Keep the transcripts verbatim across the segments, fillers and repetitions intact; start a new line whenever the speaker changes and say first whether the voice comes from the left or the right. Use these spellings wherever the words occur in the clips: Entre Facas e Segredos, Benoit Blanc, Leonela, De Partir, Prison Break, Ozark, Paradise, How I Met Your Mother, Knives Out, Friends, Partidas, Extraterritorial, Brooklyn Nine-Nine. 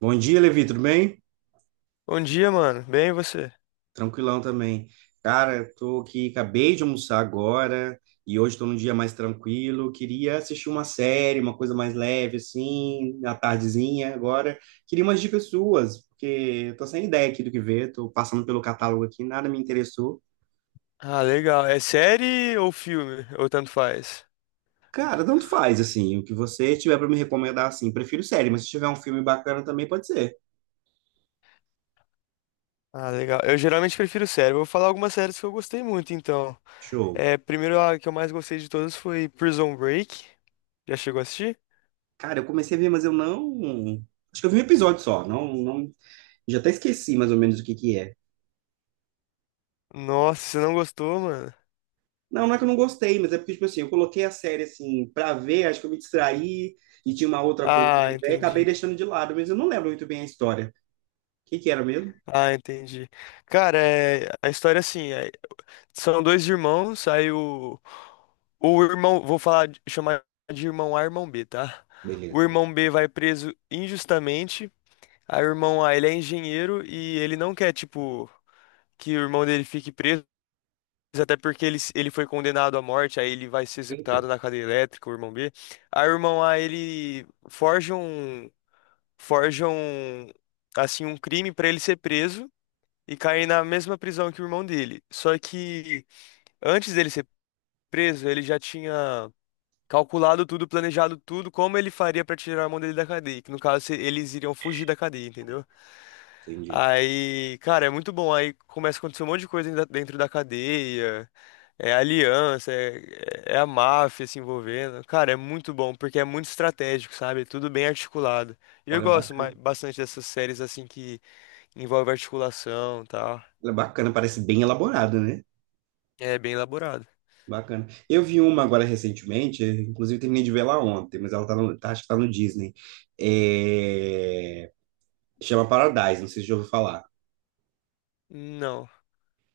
right: Bom dia, Levi, tudo bem?
left: Bom dia, mano. Bem, e você?
right: Tranquilão também. Cara, eu tô aqui, acabei de almoçar agora e hoje estou num dia mais tranquilo. Queria assistir uma série, uma coisa mais leve, assim, na tardezinha agora. Queria umas dicas suas, porque eu tô sem ideia aqui do que ver, tô passando pelo catálogo aqui, nada me interessou.
left: Ah, legal. É série ou filme? Ou tanto faz?
right: Cara, tanto faz, assim, o que você tiver para me recomendar, assim, prefiro série, mas se tiver um filme bacana também pode ser.
left: Ah, legal. Eu geralmente prefiro série. Vou falar algumas séries que eu gostei muito, então.
right: Show.
left: É, primeiro, a que eu mais gostei de todas foi Prison Break. Já chegou a assistir?
right: Cara, eu comecei a ver, mas eu não. Acho que eu vi um episódio só, não, não... Já até esqueci mais ou menos o que que é.
left: Nossa, você não gostou, mano?
right: Não, não é que eu não gostei, mas é porque, tipo assim, eu coloquei a série, assim, pra ver, acho que eu me distraí e tinha uma outra coisa pra
left: Ah,
right: ver, e acabei
left: entendi.
right: deixando de lado, mas eu não lembro muito bem a história. O que que era mesmo?
left: Ah, entendi. Cara, é, a história é assim, é, são dois irmãos, aí o, o irmão, vou falar, de- chamar de irmão A e irmão B, tá? O
right: Beleza.
left: irmão B vai preso injustamente. Aí o irmão lá, ele é engenheiro e ele não quer, tipo, que o irmão dele fique preso, até porque ele, ele foi condenado à morte, aí ele vai ser
right: Eita,
left: executado na cadeia elétrica, o irmão B. Aí o irmão lá, ele forja um, forja um, assim, um crime pra ele ser preso e cair na mesma prisão que o irmão dele. Só que antes dele ser preso, ele já tinha calculado tudo, planejado tudo, como ele faria pra tirar o irmão dele da cadeia, que no caso se- eles iriam fugir da cadeia, entendeu?
right: entendi.
left: Aí, cara, é muito bom. Aí começa a acontecer um monte de coisa ainda dentro da cadeia, é aliança, é, é é a máfia se envolvendo. Cara, é muito bom, porque é muito estratégico, sabe? É tudo bem articulado. E eu
right: Olha,
left: gosto ma-
right: bacana.
left: bastante dessas séries assim que envolve articulação e tal.
right: Ela é bacana, parece bem elaborada, né?
left: É bem elaborado.
right: Bacana. Eu vi uma agora recentemente, inclusive terminei de ver ela ontem, mas ela tá no, tá, acho que tá no Disney. É... Chama Paradise, não sei se já ouviu falar.
left: Não.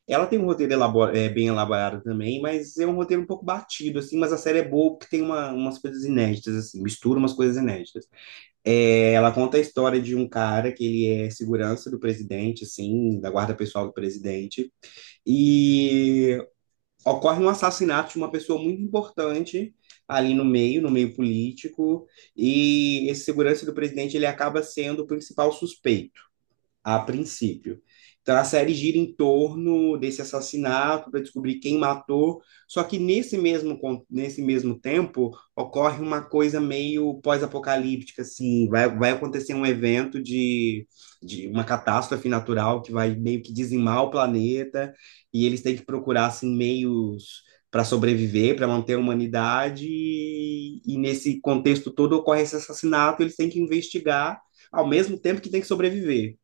right: Ela tem um roteiro elabora- é, bem elaborado também, mas é um roteiro um pouco batido, assim, mas a série é boa porque tem uma- umas coisas inéditas, assim, mistura umas coisas inéditas. É, ela conta a história de um cara que ele é segurança do presidente, assim, da guarda pessoal do presidente, e ocorre um assassinato de uma pessoa muito importante ali no meio, no meio político, e esse segurança do presidente, ele acaba sendo o principal suspeito a princípio. Então a série gira em torno desse assassinato para descobrir quem matou, só que nesse mesmo, con- nesse mesmo tempo ocorre uma coisa meio pós-apocalíptica, assim, vai, vai acontecer um evento de, de uma catástrofe natural que vai meio que dizimar o planeta e eles têm que procurar assim, meios para sobreviver, para manter a humanidade, e, e nesse contexto todo ocorre esse assassinato, eles têm que investigar ao mesmo tempo que têm que sobreviver.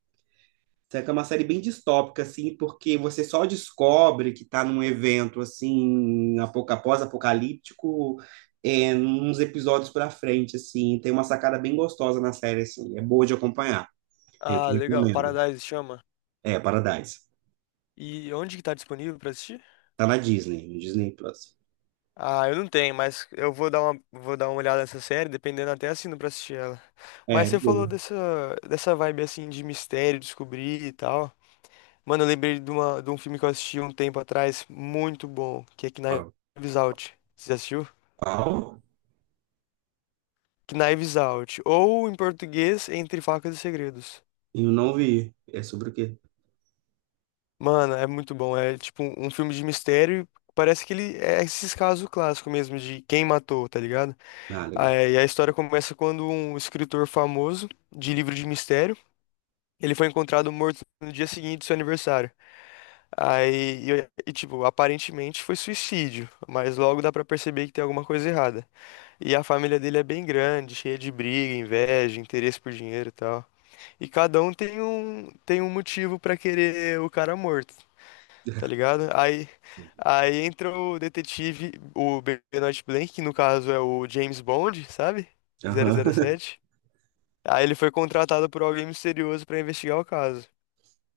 right: Só que é uma série bem distópica, assim, porque você só descobre que está num evento, assim, apoca- pós-apocalíptico, é, uns episódios pra frente, assim. Tem uma sacada bem gostosa na série, assim. É boa de acompanhar. Eu te
left: Ah, legal.
right: recomendo.
left: Paradise chama.
right: É, Paradise.
left: E onde que tá disponível pra assistir?
right: Tá na Disney, no Disney Plus.
left: Ah, eu não tenho, mas eu vou dar uma, vou dar uma olhada nessa série, dependendo até assino pra assistir ela.
right: É,
left: Mas
right: é
left: você falou
right: boa.
left: dessa, dessa vibe assim de mistério, descobrir e tal. Mano, eu lembrei de, uma, de um filme que eu assisti um tempo atrás, muito bom, que é
right: Qual?
left: Knives Out. Você já assistiu?
right: Qual?
left: Knives Out. Ou em português, Entre Facas e Segredos.
right: Eu não vi. É sobre o quê?
left: Mano, é muito bom. É tipo um um filme de mistério. Parece que ele é esses casos clássicos mesmo de quem matou, tá ligado?
right: Ah,
left: Ah,
right: legal.
left: é, E a história começa quando um escritor famoso de livro de mistério, ele foi encontrado morto no dia seguinte do seu aniversário. Aí, e, e, tipo, aparentemente foi suicídio, mas logo dá pra perceber que tem alguma coisa errada. E a família dele é bem grande, cheia de briga, inveja, interesse por dinheiro e tal. E cada um tem um tem um motivo pra querer o cara morto, tá ligado? Aí aí entra o detetive, o Benoit Blanc, que no caso é o James Bond, sabe? zero zero
right: Aham.
left: sete Aí ele foi contratado por alguém misterioso pra investigar o caso.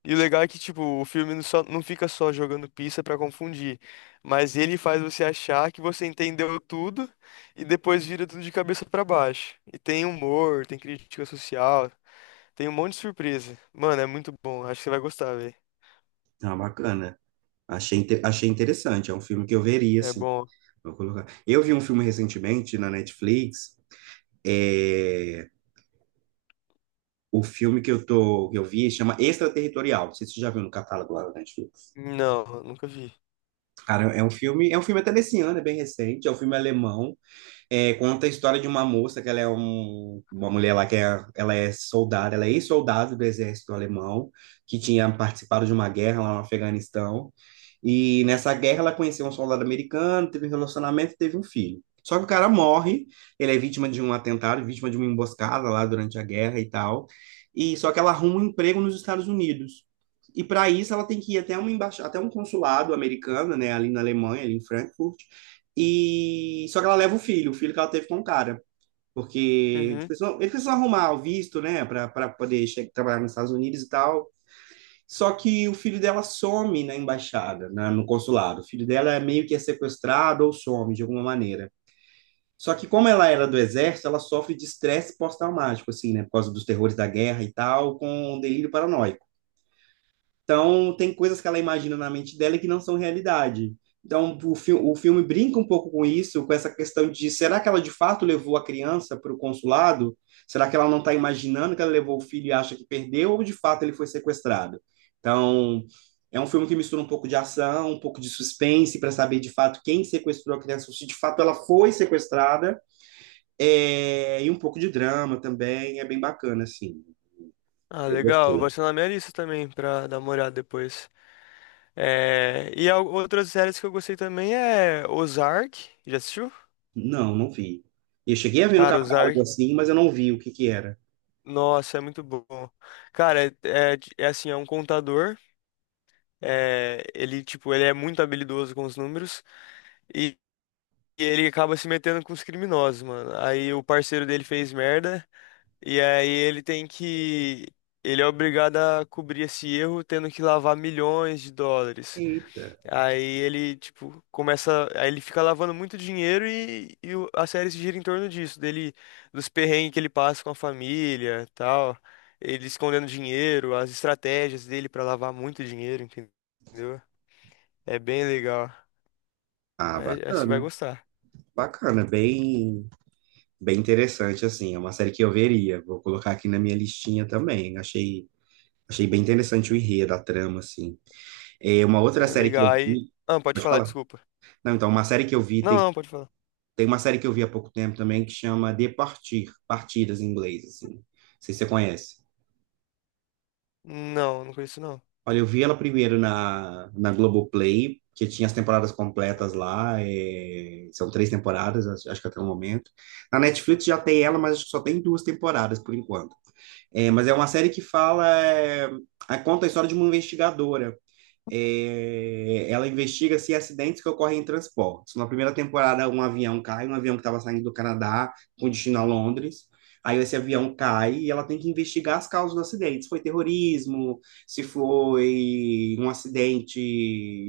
left: E o legal é que, tipo, o filme não, só, não fica só jogando pista pra confundir, mas ele faz você achar que você entendeu tudo e depois vira tudo de cabeça pra baixo. E tem humor, tem crítica social, tem um monte de surpresa. Mano, é muito bom, acho que você vai gostar, velho.
right: Ah, bacana. Achei, inte- achei interessante. É um filme que eu veria,
left: É
right: assim.
left: bom.
right: Vou colocar. Eu vi um filme recentemente na Netflix. É, o filme que eu tô, que eu vi chama Extraterritorial. Não sei se você já viu no catálogo lá da Netflix.
left: Não, nunca vi.
right: Cara, é um filme, é um filme até desse ano, é bem recente, é um filme alemão. É, conta a história de uma moça que ela é um, uma mulher lá que é, ela é soldada, ela é ex-soldada do exército alemão, que tinha participado de uma guerra lá no Afeganistão. E nessa guerra ela conheceu um soldado americano, teve um relacionamento e teve um filho. Só que o cara morre, ele é vítima de um atentado, vítima de uma emboscada lá durante a guerra e tal. E só que ela arruma um emprego nos Estados Unidos. E para isso ela tem que ir até uma embaixa, até um consulado americano, né, ali na Alemanha, ali em Frankfurt, e só que ela leva o filho, o filho que ela teve com o cara, porque eles
left: Uhum.
right: precisam, eles precisam arrumar o visto, né, para poder che- trabalhar nos Estados Unidos e tal. Só que o filho dela some na embaixada, na- no consulado. O filho dela é meio que é sequestrado ou some de alguma maneira. Só que como ela era do exército, ela sofre de estresse pós-traumático, assim, né, por causa dos terrores da guerra e tal, com um delírio paranoico. Então, tem coisas que ela imagina na mente dela que não são realidade. Então, o, fi o filme brinca um pouco com isso, com essa questão de será que ela de fato levou a criança para o consulado? Será que ela não está imaginando que ela levou o filho e acha que perdeu, ou de fato ele foi sequestrado? Então, é um filme que mistura um pouco de ação, um pouco de suspense, para saber de fato quem sequestrou a criança, se de fato ela foi sequestrada, é... e um pouco de drama também, é bem bacana, assim.
left: Ah,
right: Eu
left: legal, vou
right: gostei.
left: adicionar na minha lista também pra dar uma olhada depois. É... E al- outras séries que eu gostei também é Ozark, já assistiu?
right: Não, não vi. Eu cheguei a ver no
left: Cara, usar.
right: catálogo assim, mas eu não vi o que que era.
left: Nossa, é muito bom. Cara, é, é assim, é um contador. É, ele, tipo, ele é muito habilidoso com os números e, e ele acaba se metendo com os criminosos, mano. Aí o parceiro dele fez merda e aí ele tem que. Ele é obrigado a cobrir esse erro, tendo que lavar milhões de dólares.
right: Eita.
left: Aí ele, tipo, começa. Aí ele fica lavando muito dinheiro e, e o- a série se gira em torno disso, dele, dos perrengues que ele passa com a família, tal. Ele escondendo dinheiro, as estratégias dele pra lavar muito dinheiro, entendeu? É bem legal.
right: Ah,
left: Mas é, acho que você vai
right: bacana.
left: gostar.
right: Bacana, bem, bem interessante assim. É uma série que eu veria. Vou colocar aqui na minha listinha também. Achei, achei bem interessante o enredo, a trama assim. É uma outra
left: É
right: série que eu
left: legal. Aí.
right: vi,
left: Ah, pode
right: pode
left: falar,
right: falar.
left: desculpa.
right: Não, então uma série que eu vi
left: Não,
right: tem
left: não, pode falar.
right: tem uma série que eu vi há pouco tempo também que chama De Partir, Partidas em inglês assim. Não sei se você conhece.
left: Não, não conheço não.
right: Olha, eu vi ela primeiro na, na Globoplay, que tinha as temporadas completas lá, é, são três temporadas, acho, acho que até o momento. Na Netflix já tem ela, mas acho que só tem duas temporadas por enquanto. É, mas é uma série que fala, é, a- conta a história de uma investigadora é, ela investiga se acidentes que ocorrem em transportes. Na primeira temporada, um avião cai, um avião que estava saindo do Canadá com destino a Londres. Aí esse avião cai e ela tem que investigar as causas do acidente. Se foi terrorismo, se foi um acidente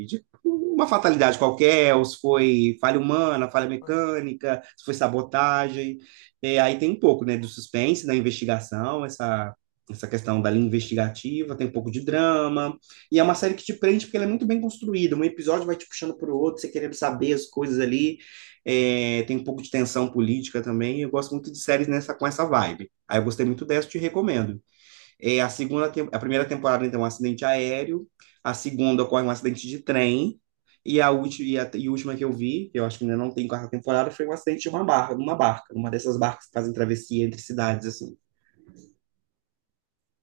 right: de uma fatalidade qualquer, ou se foi falha humana, falha mecânica, se foi sabotagem. É, aí tem um pouco, né, do suspense, da investigação, essa essa questão da linha investigativa, tem um pouco de drama, e é uma série que te prende porque ela é muito bem construída. Um episódio vai te puxando para o outro, você querendo saber as coisas ali. É, tem um pouco de tensão política também. Eu gosto muito de séries nessa, com essa vibe. Aí eu gostei muito dessa, te recomendo. É, a segunda, tem- a primeira temporada então é um acidente aéreo, a segunda ocorre um acidente de trem. E a, última, e a e a última que eu vi, que eu acho que ainda não tem quarta temporada, foi um acidente de uma barca, uma barca, uma dessas barcas que fazem travessia entre cidades, assim.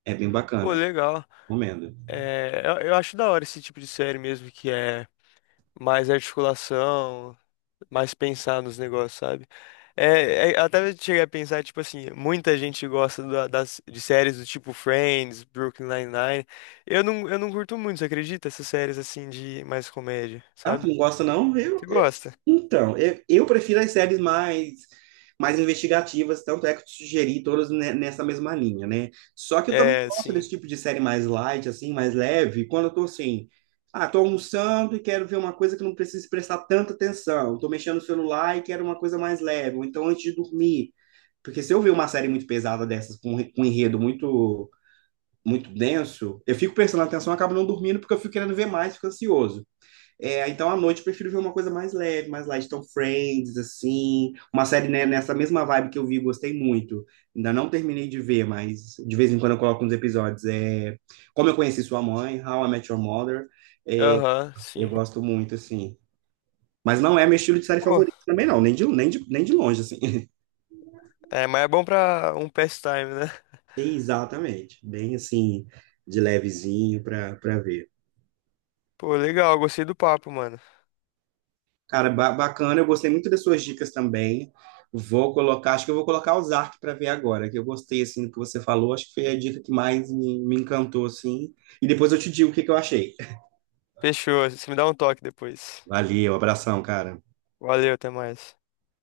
right: É bem
left: Pô,
right: bacana,
left: legal.
right: recomendo.
left: É, eu, eu acho da hora esse tipo de série mesmo, que é mais articulação. Mais pensar nos negócios, sabe? É, é, até eu cheguei a pensar, tipo assim, muita gente gosta da- das, de séries do tipo Friends, Brooklyn Nine-Nine. Eu não, eu não curto muito, você acredita? Essas séries assim de mais comédia,
right: Ah, tu
left: sabe?
right: não gosta não? Eu,
left: Você
right: eu-
left: gosta?
right: então, eu, eu prefiro as séries mais, mais investigativas, tanto é que eu te sugeri todas ne- nessa mesma linha, né? Só que eu também
left: É,
right: gosto
left: sim.
right: desse tipo de série mais light, assim, mais leve, quando eu tô assim, ah, tô almoçando e quero ver uma coisa que não precise prestar tanta atenção, tô mexendo no celular e quero uma coisa mais leve, ou então antes de dormir. Porque se eu ver uma série muito pesada dessas, com, re- com um enredo muito, muito denso, eu fico prestando atenção, eu acabo não dormindo porque eu fico querendo ver mais, fico ansioso. É, então, à noite, eu prefiro ver uma coisa mais leve, mais light. Então, Friends, assim, uma série né, nessa mesma vibe que eu vi, gostei muito. Ainda não terminei de ver, mas de vez em quando eu coloco uns episódios. É, Como Eu Conheci Sua Mãe, How I Met Your Mother. É,
left: Aham,
right: eu
left: sim.
right: gosto muito, assim. Mas não é meu estilo de série
left: Pô,
right: favorito também, não. Nem de, nem de, nem de longe, assim.
left: é, mas é bom pra um pastime, né?
right: Exatamente. Bem, assim, de levezinho pra, pra ver.
left: Pô, legal, gostei do papo, mano.
right: Cara, ba- bacana, eu gostei muito das suas dicas também. Vou colocar, acho que eu vou colocar Ozark para ver agora, que eu gostei assim do que você falou, acho que foi a dica que mais me, me encantou assim. E depois eu te digo o que que eu achei.
left: Fechou, você me dá um toque depois.
right: Valeu, abração, cara.
left: Valeu, até mais.